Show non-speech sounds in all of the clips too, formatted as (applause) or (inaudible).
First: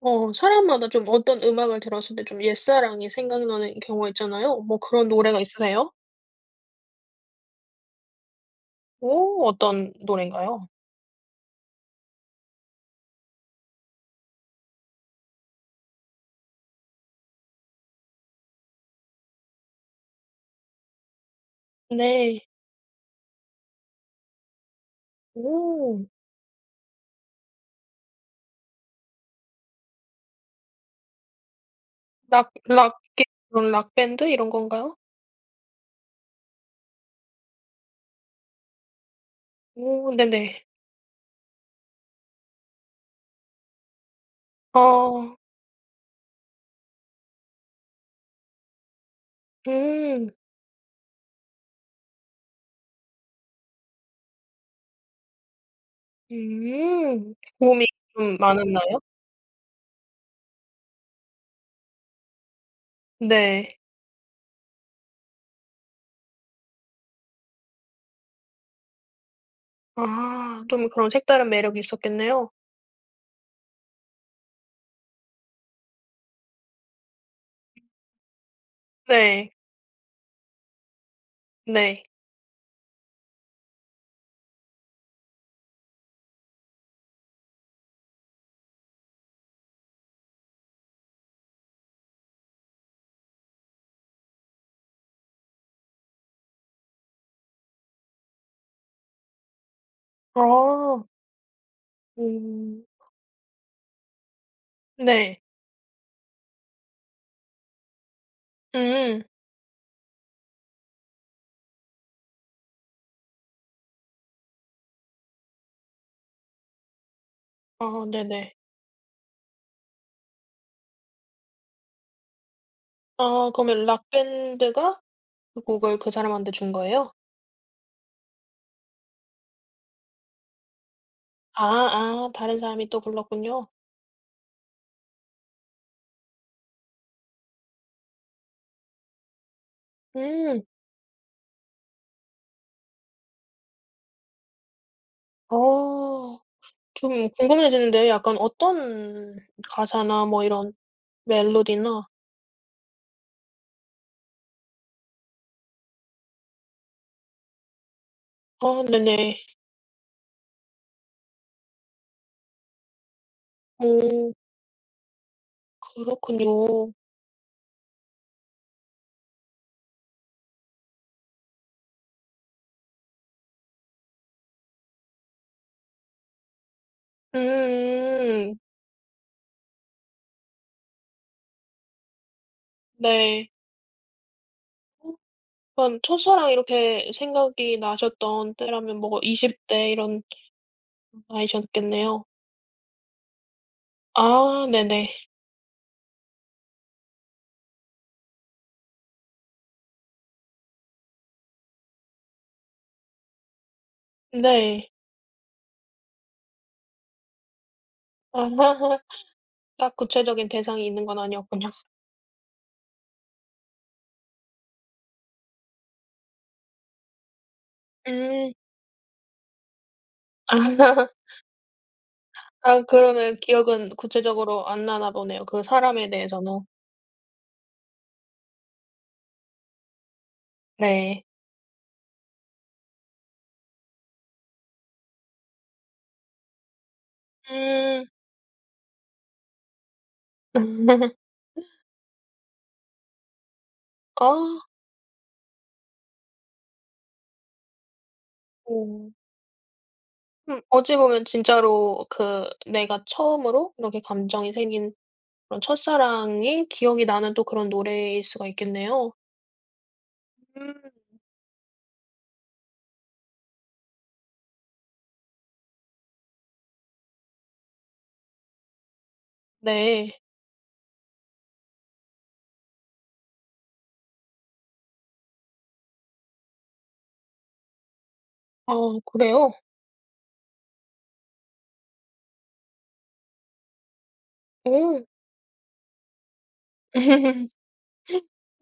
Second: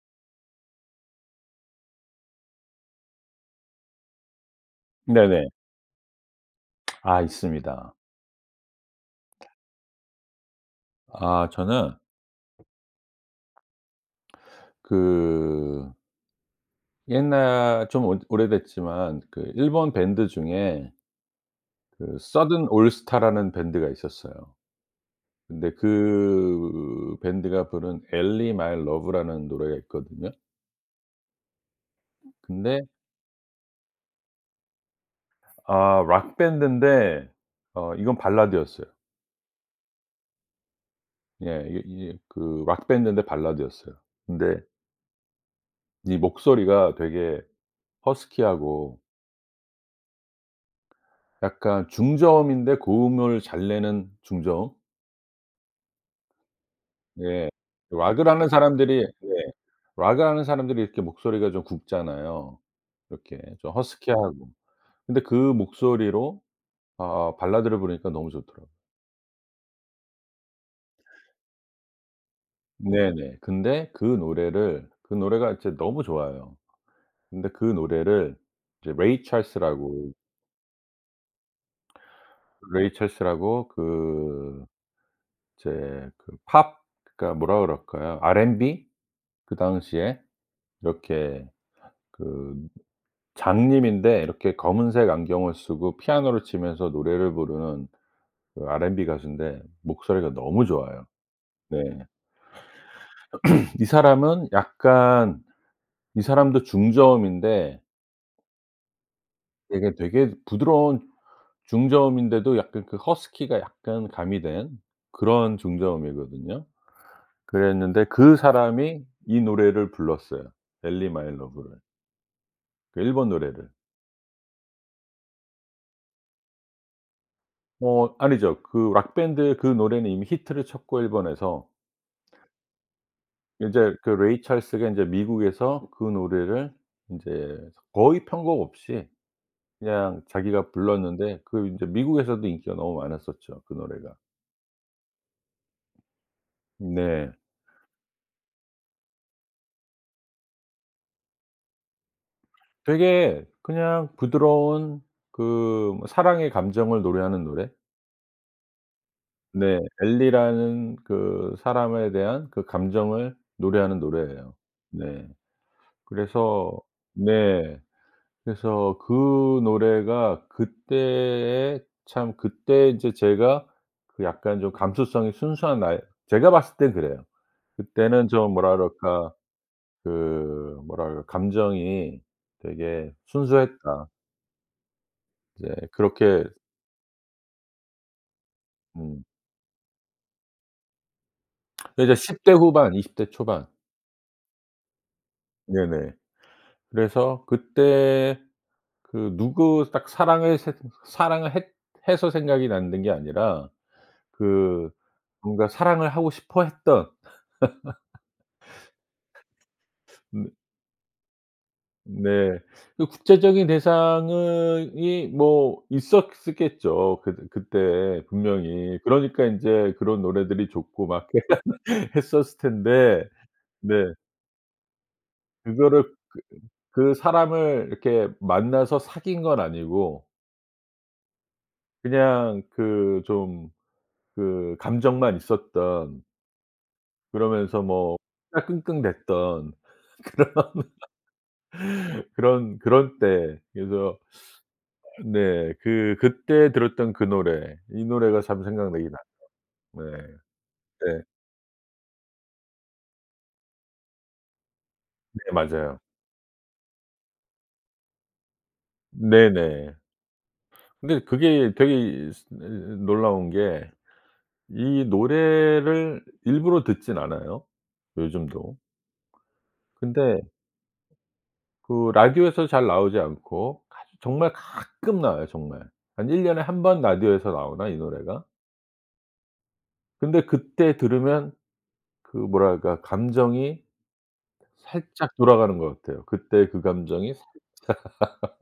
어 사람마다 좀 어떤 음악을 들었을 때 좀 옛사랑이 생각나는 경우가 있잖아요. 뭐 그런 노래가 네네. 있으세요? (smacks lips) 아 있습니다. 오 어떤 노래인가요? 아 저는 그 옛날 좀 오 오래됐지만 그 일본 밴드 중에 그 네. 서든 올스타라는 밴드가 있었어요. 근데 오. 그 밴드가 부른 엘리 마이 러브라는 노래가 있거든요. 락 근데 락 그게 그런 락밴드 이런 건가요? 아 락밴드인데 어 이건 발라드였어요. 어 네네. 예 이게 이게 그 락밴드인데 발라드였어요. 근데 어. 이 목소리가 되게 허스키하고 음. 약간 중저음인데 고음을 잘 내는 중저음? 음 네. 고음이 락을 좀 하는 사람들이 많았나요? 네. 락을 하는 사람들이 이렇게 목소리가 좀 굵잖아요. 이렇게 좀 네. 허스키하고. 근데 그 목소리로 아아 발라드를 부르니까 너무 좋더라고. 아 좀 그런 색다른 매력이 있었겠네요. 네네. 근데 그 노래를 그 노래가 이제 너무 좋아요. 근데 그 노래를 이제 레이 네. 찰스라고 네. 레이 찰스라고 그 이제 그 팝 그니까 뭐라 그럴까요? R&B. 그 당시에 이렇게 그 장님인데 이렇게 검은색 안경을 쓰고 피아노를 치면서 노래를 부르는 그 R&B 가수인데 목소리가 너무 아. 좋아요. 네. 음. (clears throat) 이 사람은 네. 약간 이 사람도 중저음인데 음. 이게 되게 부드러운 중저음인데도 약간 그 허스키가 약간 가미된 그런 중저음이거든요. 아 그랬는데 그 네네. 사람이 이 노래를 불렀어요 엘리 마이 러브를. 그 일본 아 노래를. 그러면 록밴드가 그 곡을 그 사람한테 준 거예요? 뭐 아니죠. 그 록 밴드의 그 노래는 이미 히트를 쳤고 아 일본에서 아 다른 사람이 또 불렀군요. 이제 그 레이 찰스가 이제 미국에서 그 노래를 인제 거의 편곡 없이 그냥 음. 자기가 불렀는데 그 인제 미국에서도 인기가 너무 많았었죠, 그 노래가. 어. 좀 네. 궁금해지는데 약간 어떤 가사나 뭐 이런 멜로디나 되게 그냥 부드러운 그 사랑의 감정을 노래하는 노래? 아 네네. 네. 엘리라는 그 사람에 대한 그 감정을 노래하는 어. 노래예요. 네. 그래서 그렇군요. 네. 그래서 그 노래가 그때에 참 그때 인제 제가 그 약간 좀 감수성이 순수한 나이 제가 봤을 땐 그래요. 그때는 좀 음. 뭐라 그럴까 그 뭐라 그럴 감정이 되게 네. 순수했다. 이제 그럼 그렇게 첫사랑 이렇게 생각이 나셨던 때라면 뭐 음. 20 대 이런 그게 이제 나이셨겠네요. 10 대 후반 20 대 초반. 아 네네. 네네. 그래서 그때 그 누구 딱 사랑을 새 사랑을 했 해서 생각이 났는 게 아니라 그 네. 뭔가 사랑을 하고 싶어 했던. (laughs) 딱 (laughs) 음. 구체적인 대상이 있는 건 아니었군요. 네. 그 구체적인 대상은 이 뭐 있었었겠죠. 그 그때 음. 분명히. 그러니까 인제 그런 아. 노래들이 좋고 (laughs) 막 (laughs) 했었을 아. 텐데 그러면 기억은 네. 구체적으로 안 나나 보네요 그 그거를 사람에 그 대해서는. 그 사람을 이렇게 만나서 사귄 건 아니고 네. 그냥 그 좀 그 감정만 있었던 그러면서 음. 뭐 혼자 끙끙됐던 그런 (laughs) (laughs) 그런 그럴 때. 그래서 어. 아 네, 그 그때 들었던 그 노래 이 노래가 참 생각나긴 오. 나죠. 네. 음 어찌 네. 보면 진짜로 그 내가 처음으로 이렇게 감정이 생긴 네 그런 맞아요. 첫사랑이 기억이 나는 또 그런 노래일 수가 있겠네요. 네네. 음. 근데 그게 되게 이 스 이 놀라운 게 이 노래를 일부러 듣진 않아요, 요즘도. 네. 근데 그 라디오에서 잘 나오지 않고 가 정말 가끔 나와요, 정말. 한 1 년에 1 번 라디오에서 나오나, 이 노래가? 아 그래요? 근데 그때 들으면 그 뭐랄까. 감정이 오. 살짝 돌아가는 것 같아요. 그때 그 감정이 (laughs) 살짝. (laughs)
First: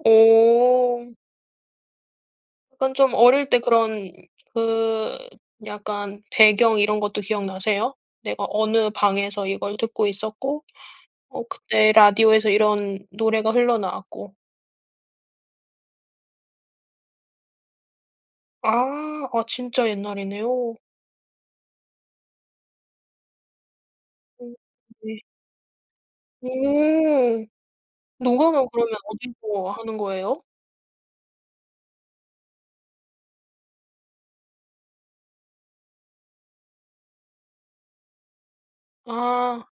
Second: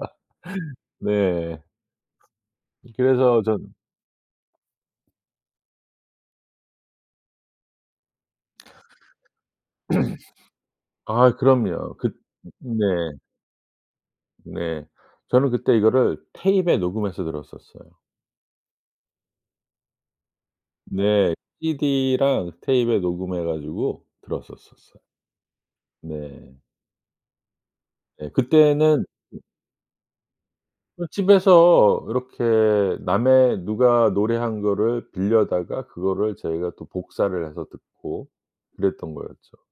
오. 네. 그럼 좀 그래서 어릴 때 전 그런 그 약간 배경 이런 것도 기억 나세요? 내가 어느 방에서 이걸 듣고 있었고 (clears throat) 아 어 그때 그럼요. 그 라디오에서 음 네. 이런 노래가 흘러나왔고. 네. 저는 그때 이거를 테잎에 녹음해서 들었었어요. 아. 아 진짜 옛날이네요. 네. CD랑 tape에 녹음해 가지고 어 들었었었어. 네. 네. 음. 네 녹음은 그러면 그때는 그 어디서 하는 거예요? 그 집에서 이렇게 남의 누가 노래한 거를 빌려다가 그거를 저희가 또 복사를 해서 듣고 그랬던 거였죠. 아.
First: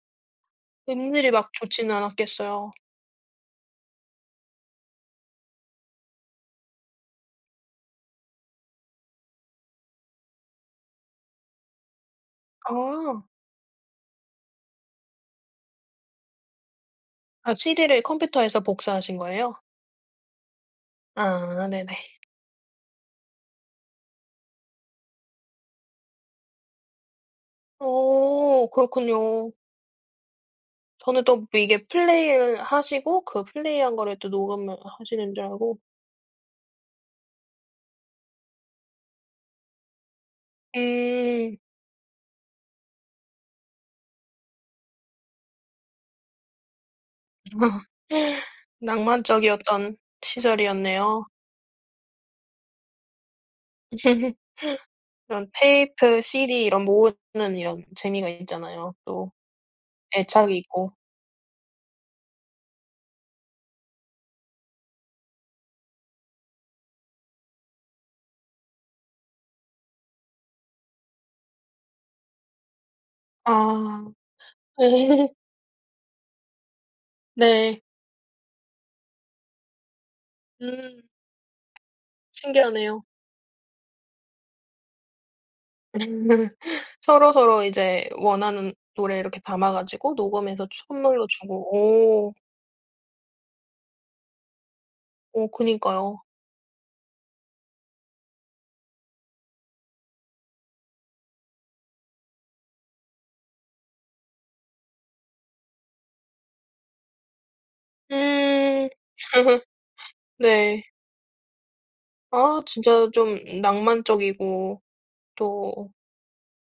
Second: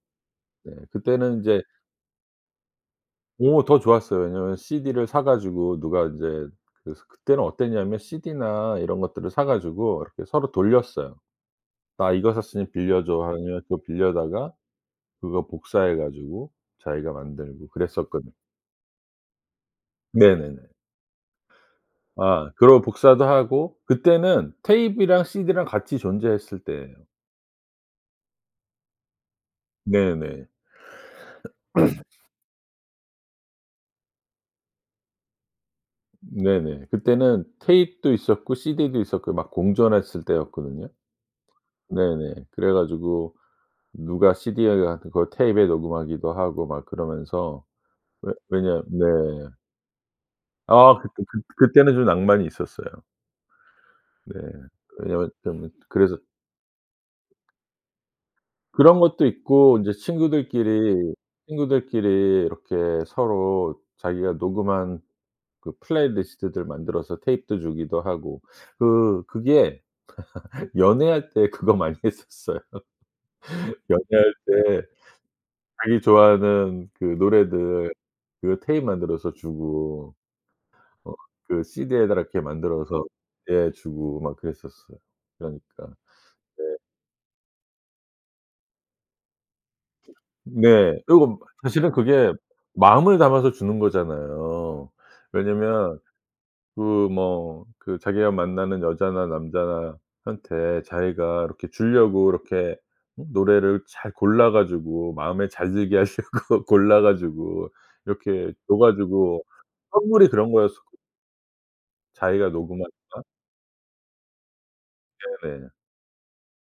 네. 음질이 그때는 막 인제 좋지는 않았겠어요. 오 더 좋았어요. 왜냐하면 CD를 사 가지고 누가 인제 그 그때는 어땠냐면 CD나 이런 것들을 사 가지고 이렇게 서로 돌렸어요. "나 이거 샀으니 빌려줘." 아. 하면 그거 빌려다가 그거 복사해 가지고 자기가 아 만들고 CD를 그랬었거든. 컴퓨터에서 복사하신 거예요? 네네네. 아 네네. 아 그러고 복사도 하고 그때는 tape이랑 CD랑 같이 존재했을 때에요. 어 그렇군요. 네네. 저는 똡 이게 (coughs) 플레이를 하시고 그 플레이한 거를 또 녹음을 아 하시는 줄 알고 네네. 그때는 tape도 있었고 CD도 있었고 막 공존했을 때였거든요. 음. 네네. 그래가지고 누가 CD (unintelligible) 그걸 tape에 녹음하기도 하고 막 그러면서 (laughs) 왜 왜냐 네. 낭만적이었던 아 그때 시절이었네요. 그 그때는 좀 낭만이 있었어요. (laughs) 네. 왜냐하면 그런 좀 그래서 테이프, CD 이런 모으는 이런 재미가 있잖아요 그런 것도 또. 있고 인제 애착이 있고. 친구들끼리, 친구들끼리 이렇게 서로 자기가 녹음한 그 플레이 리스트들 만들어서 tape도 주기도 하고 그 그게 (laughs) 연애할 때 그거 많이 했었어요. (laughs) 아. 연애할 때 (laughs) 자기 좋아하는 그 네. 노래들 그 tape 만들어서 주고. 음. 어 그 CD에다가 이렇게 신기하네요. 만들어서 네. 주고 막 그랬었어요. 그러니까. (laughs) 네. 서로서로 이제 원하는 노래 이렇게 담아가지고 녹음해서 주 네. 선물로 그리고 사실은 주고. 그게 오. 마음을 담아서 주는 거잖아요. 어 왜냐하면 그니까요. 그 뭐 그 자기가 만나는 여자나 남자나 한테 자기가 이렇게 주려고 응? 이렇게 노래를 잘 골라 가지고 마음에 잘 들게 하려고 골라 가지고 이렇게 음. 줘가지고 (laughs) 선물이 그런 네. 거였었거 자기가 아 녹음하거나 진짜 좀 음 낭만적이고 네네. 또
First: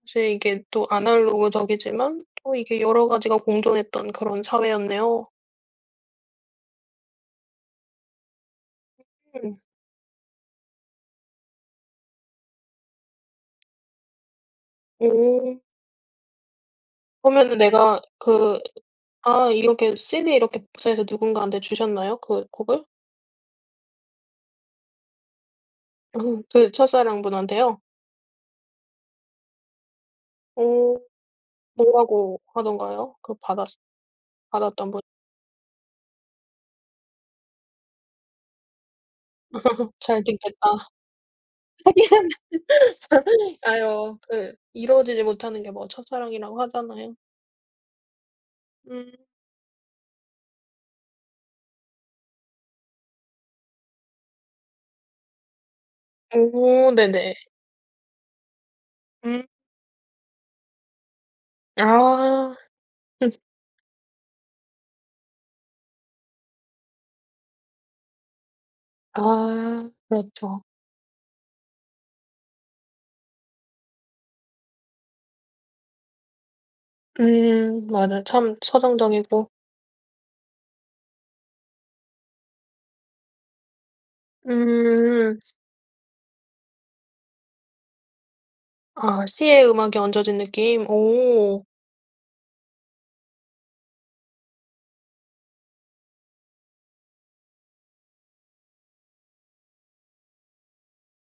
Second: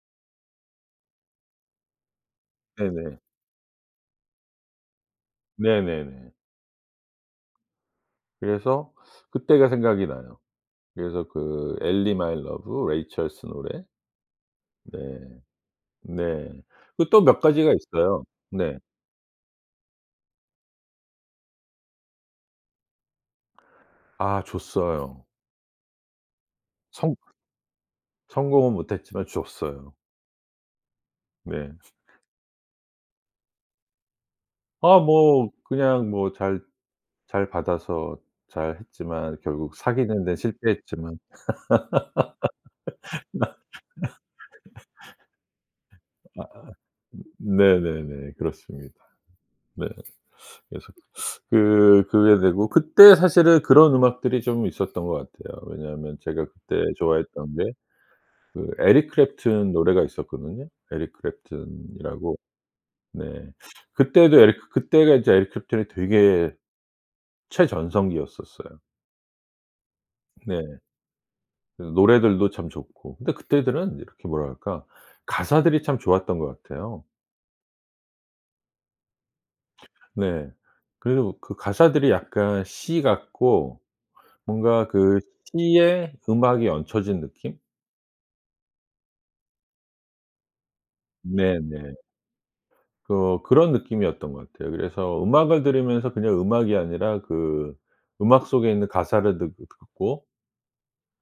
이제 이게 또 제 이게 아날로그적이지만 또 이게 여러 네네. 가지가 공존했던 그런 사회였네요. 네네네. 그래서 음. 그때가 생각이 나요. 그래서 그 Ellie, My Love, Ray Charles 노래. 네. 음. 네. 그 또 몇 그러면은 가지가 내가 있어요. 그 네. 아 이렇게 CD 이렇게 복사해서 누군가한테 주셨나요? 그 곡을? 아 줬어요. (laughs) 그 성 첫사랑분한테요? 성공은 못 했지만 주었어요. 어 네. (scoffs) 뭐라고 하던가요? 그 받았스 받았던 아 분. 뭐 그냥 뭐 잘 잘 받아서 잘 했지만 결국 (laughs) "잘 사귀는 데 듣겠다." 실패했지만. 하긴. 아요. 그 이루어지지 못하는 게 뭐 (laughs) 첫사랑이라고 아 하잖아요. 네네네. 그렇습니다. 음. 네. 그래서 (sucks teeth) 그 그 그게 되고 그때 사실은 그런 음악들이 좀 있었던 것 같아요. 왜냐하면 제가 그때 오. 네네. 좋아했던 게 그 Eric 음. Clapton 노래가 있었거든요. Eric Clapton 이라고. 아. (laughs) 네. (sucks teeth) 그때도 에리 그때가 이제 Eric Clapton이 되게 최전성기였었어요. 아. 네. 그렇죠. 그 노래들도 참 좋고 근데 그때들은 이렇게 뭐라 할까. 가사들이 참 좋았던 것 같아요. 음. 맞아. 참 서정적이고. 네. 그리고 그 가사들이 약간 시 같고 뭔가 그 음. 시에 음악이 얹혀진 느낌? 아 시에 음악이 얹어진 느낌 오. 네네. 그 그런 느낌이었던 것 같아요. 그래서 음악을 들으면서 그냥 음악이 아니라 그 음악 속에 있는 가사를 듣 듣고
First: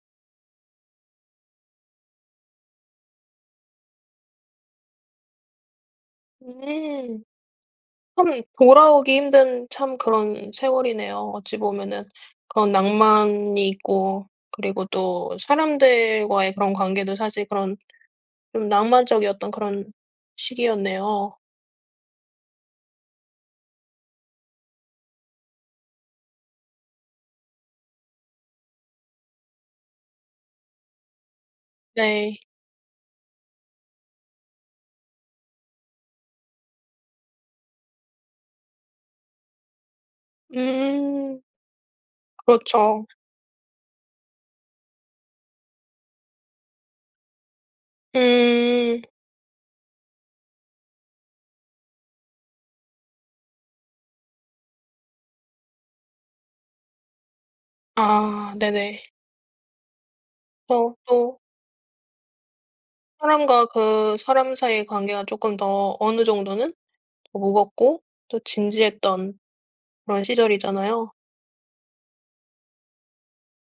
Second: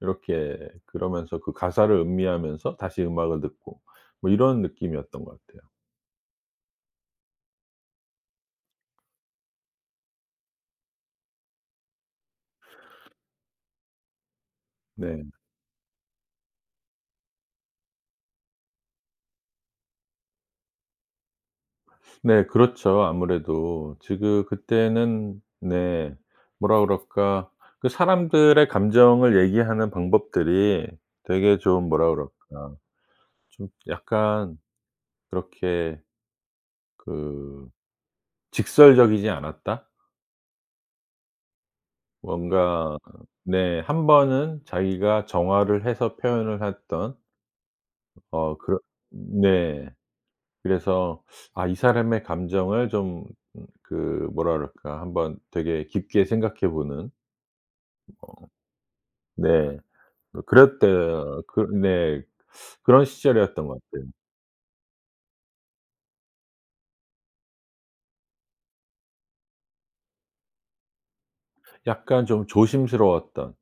이렇게 그러면서 그 가사를 음미하면서 다시 음악을 듣고 뭐 이런 느낌이었던 것 같아요. 네. 참 돌아오기 힘든 참 그런 세월이네요 어찌 보면은. 그런 낭만이 있고 그리고 네. 또 사람들과의 그런 관계도 사실 그런 좀 낭만적이었던 그런 시기였네요. 네. 그렇죠. 아무래도 지금 그때는 네 뭐라 그럴까. 그 사람들의 감정을 얘기하는 방법들이 되게 좀 뭐라 네. 그럴까 좀 약간 그렇게 그 직설적이지 않았다? 음. 뭔가 그렇죠. 네. 1 번은 자기가 정화를 해서 표현을 했던 어 그렇 음. 네. 그래서 아 이 사람의 감정을 좀 그 뭐라 그럴까. 한번 되게 깊게 생각해 보는. 어. 아 네네. 네. 그 저 또 그랬데어 그 네. (sucks teeth) 그런 사람과 시절이었던 것 같아요. 그 사람 사이의 관계가 쪼끔 더 어느 정도는 무겁고 또 진지했던 그런 시절이잖아요. 약간 좀 조심스러웠던.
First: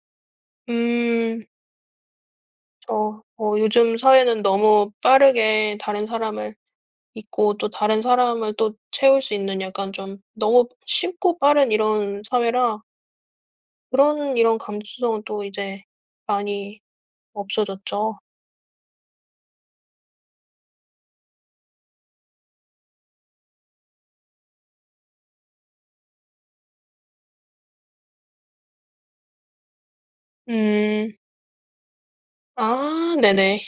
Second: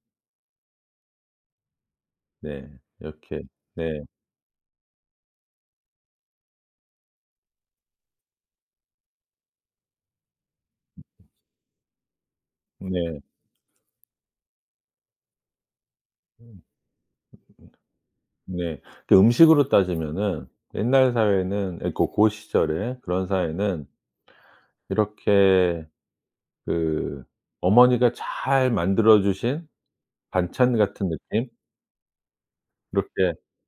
음. 네. 그쵸. 이렇게 어 요즘 네. 사회는 너무 빠르게 다른 사람을 잊고 또 다른 사람을 또 채울 수 있는 약간 좀 너무 쉽고 빠른 이런 사회라 네. 그런 이런 감수성은 또 이제 음. 많이 없어졌죠. 음음음 어. 네. 그 음식으로 따지면은 옛날 사회는 예, 고 고시절에 그런 사회는 이렇게 그 어머니가 잘 만들어 주신 반찬 같은 음. 느낌? 아 이렇게 네네.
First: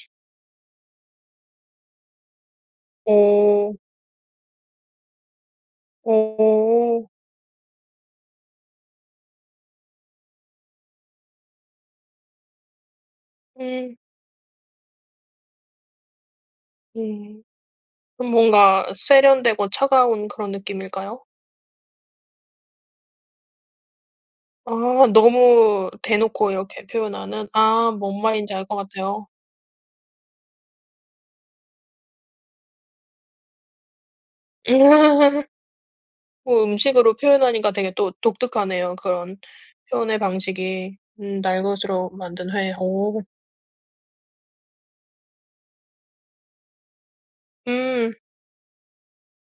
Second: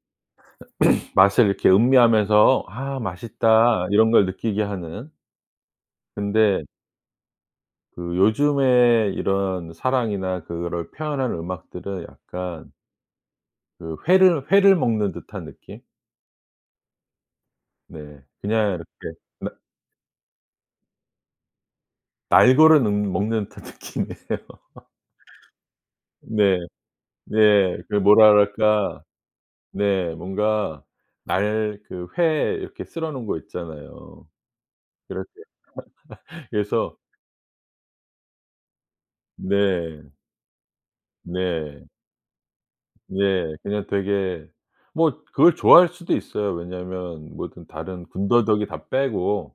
(coughs) 맛을 이렇게 음미하면서 '아 어. 맛있다.' 이런 걸 느끼게 하는 근데 어. 그 요즘에 이런 사랑이나 그거를 표현하는 음악들은 약간 음. 그 회를 회를 먹는 듯한 느낌? 네. 네. 그럼 그냥 뭔가 이렇게 나 세련되고 차가운 그런 느낌일까요? 날거를 능 먹는 듯한 느낌이에요. 아. (laughs) 너무 대놓고 네. 이렇게 표현하는 네. 아 그 뭔 뭐라 말인지 알 것 그럴까. 같아요. 네. 뭔가 날 그 회 이렇게 썰어 놓은 거 있잖아요. (laughs) 그렇게. 음 (laughs) 뭐 그래서 음식으로 표현하니까 되게 또 독특하네요 그런 네. 표현의 방식이. 음 날 네. 것으로 만든 회. 오. 예 그냥 되게 뭐 그걸 좋아할 수도 있어요. 왜냐하면 뭐든 다른 음. 군더더기 다 빼고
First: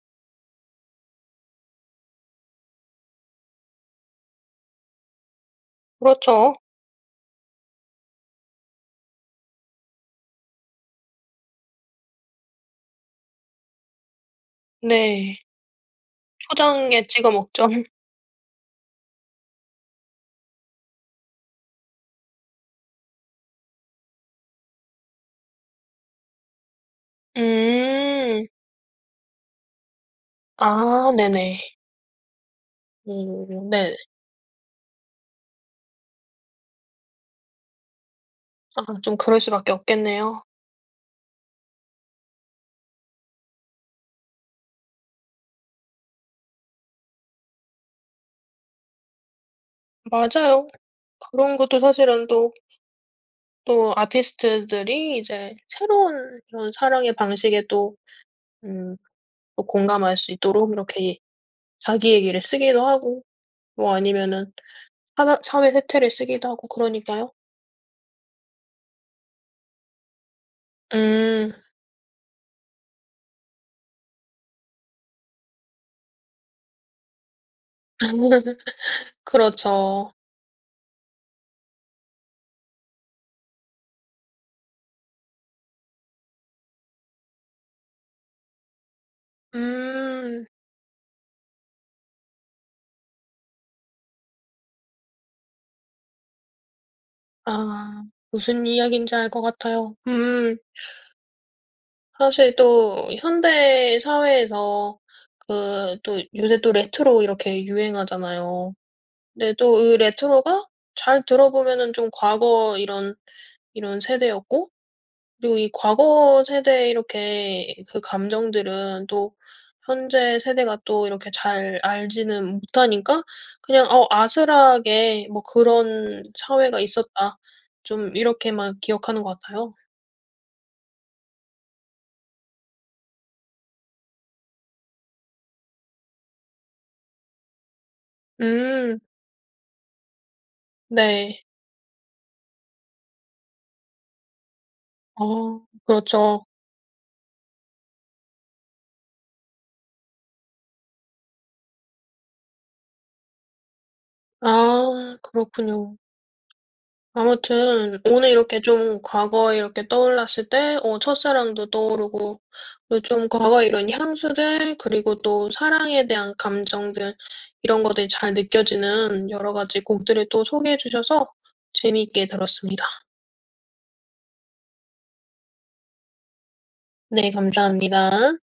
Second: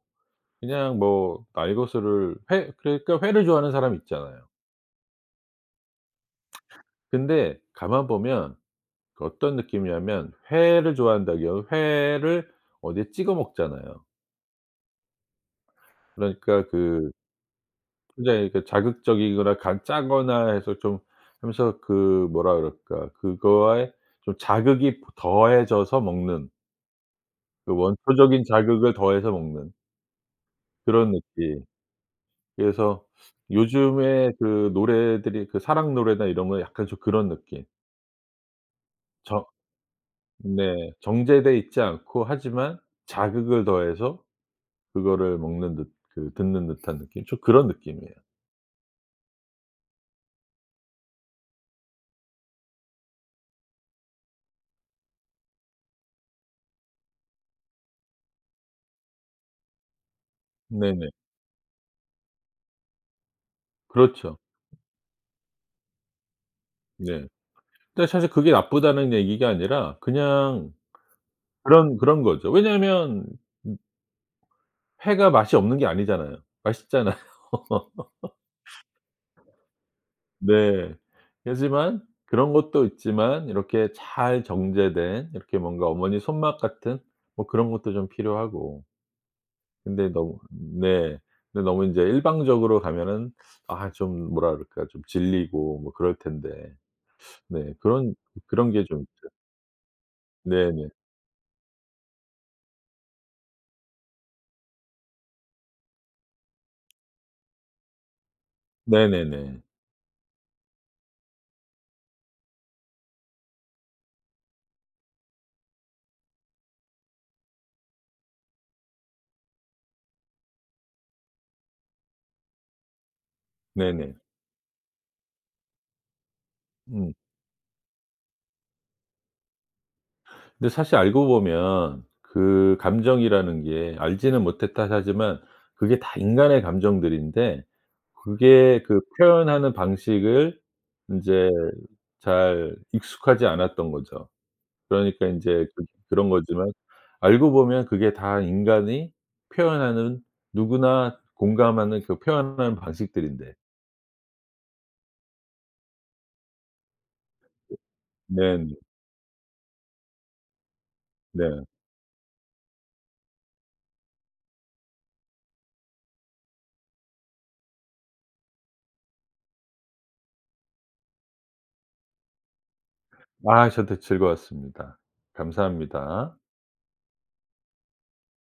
그냥 뭐 날거스를 회 그러니까 회를 좋아하는 사람 있잖아요. 그렇죠. (smacks lips) 근데 가만 보면 그 어떤 느낌이냐면 회를 좋아한다고요. 회를 어디에 찍어 먹잖아요. 네. 그러니까 초장에 그 찍어 먹죠. (laughs) 굉장히 그 자극적이거나 간 짜거나 해서 좀 하면서 그 뭐라 그럴까 그거에 좀 자극이 더해져서 먹는 그 원초적인 음. 자극을 더해서 먹는 아 그런 네네. 느낌. 그래서 그르 네. 요즘에 그 노래들이 그 사랑 노래나 이런 거에 약간 좀 그런 느낌. 아 좀 그럴 저 수밖에 없겠네요. 네 정제돼 있지 않고 하지만 자극을 더해서 그거를 먹는 듯 그 듣는 듯한 느낌 좀 그런 느낌이에요. 맞아요. 그런 것도 사실은 또 또 아티스트들이 이제 새로운 그런 사랑의 방식에 또 음 또 공감할 수 있도록 이렇게 네네. 예 자기 얘기를 쓰기도 하고 뭐 그렇죠. 아니면은 하나 사회 세태를 쓰기도 하고 네. 그러니까요. 근데 사실 그게 나쁘다는 얘기가 아니라 그냥 음. 그런 그런 거죠. 왜냐하면 음 회가 맛이 없는 게 아니잖아요. 맛있잖아요. (laughs) (laughs) 그렇죠. 네. 그렇지만 그런 것도 있지만 이렇게 잘 정제된 이렇게 뭔가 어머니 손맛 같은 뭐 그런 것도 좀 필요하고 근데 너무 음. 네 근데 너무 이제 일방적으로 가면은 아 좀 뭐라 그럴까 좀 질리고 뭐 그럴 텐데. 네 아 그런, 무슨 그런 게 좀 이야긴지 알 있죠. 것 같아요. 음. 네네. 사실 또 현대 사회에서 그 또 요새 또 레트로 이렇게 유행하잖아요. 네 네네네. 또 그 레트로가 잘 들어 보면은 좀 과거 이런 이런 세대였고 그리고 이 과거 세대 이렇게 그 감정들은 또 현재 세대가 또 이렇게 잘 알지는 못하니까 그냥 어 네네. 아슬하게 뭐 '그런 사회가 음. 있었다.' 좀 이렇게만 기억하는 것 같아요. 근데 사실 알고 보면 그 감정이라는 게 "알지는 못했다." 하지만 그게 다 인간의 감정들인데 그게 음. 그 표현하는 방식을 네. 인제 잘 익숙하지 않았던 거죠. 그러니까 어 인제 그 그런 그렇죠. 거지만 알고 보면 그게 다 인간이 표현하는 누구나 공감하는 그 표현하는 방식들인데. 아 그렇군요. 아무튼 오늘 이렇게 네네. 좀 과거에 이렇게 떠올랐을 때 어 네. 첫사랑도 떠오르고 또 좀 과거에 이런 향수들 그리고 또 사랑에 대한 감정들 이런 것들이 잘 느껴지는 여러 가지 곡들을 또 소개해 주셔서 재미있게 들었습니다. 와 저도 즐거웠습니다. 감사합니다. 네 감사합니다.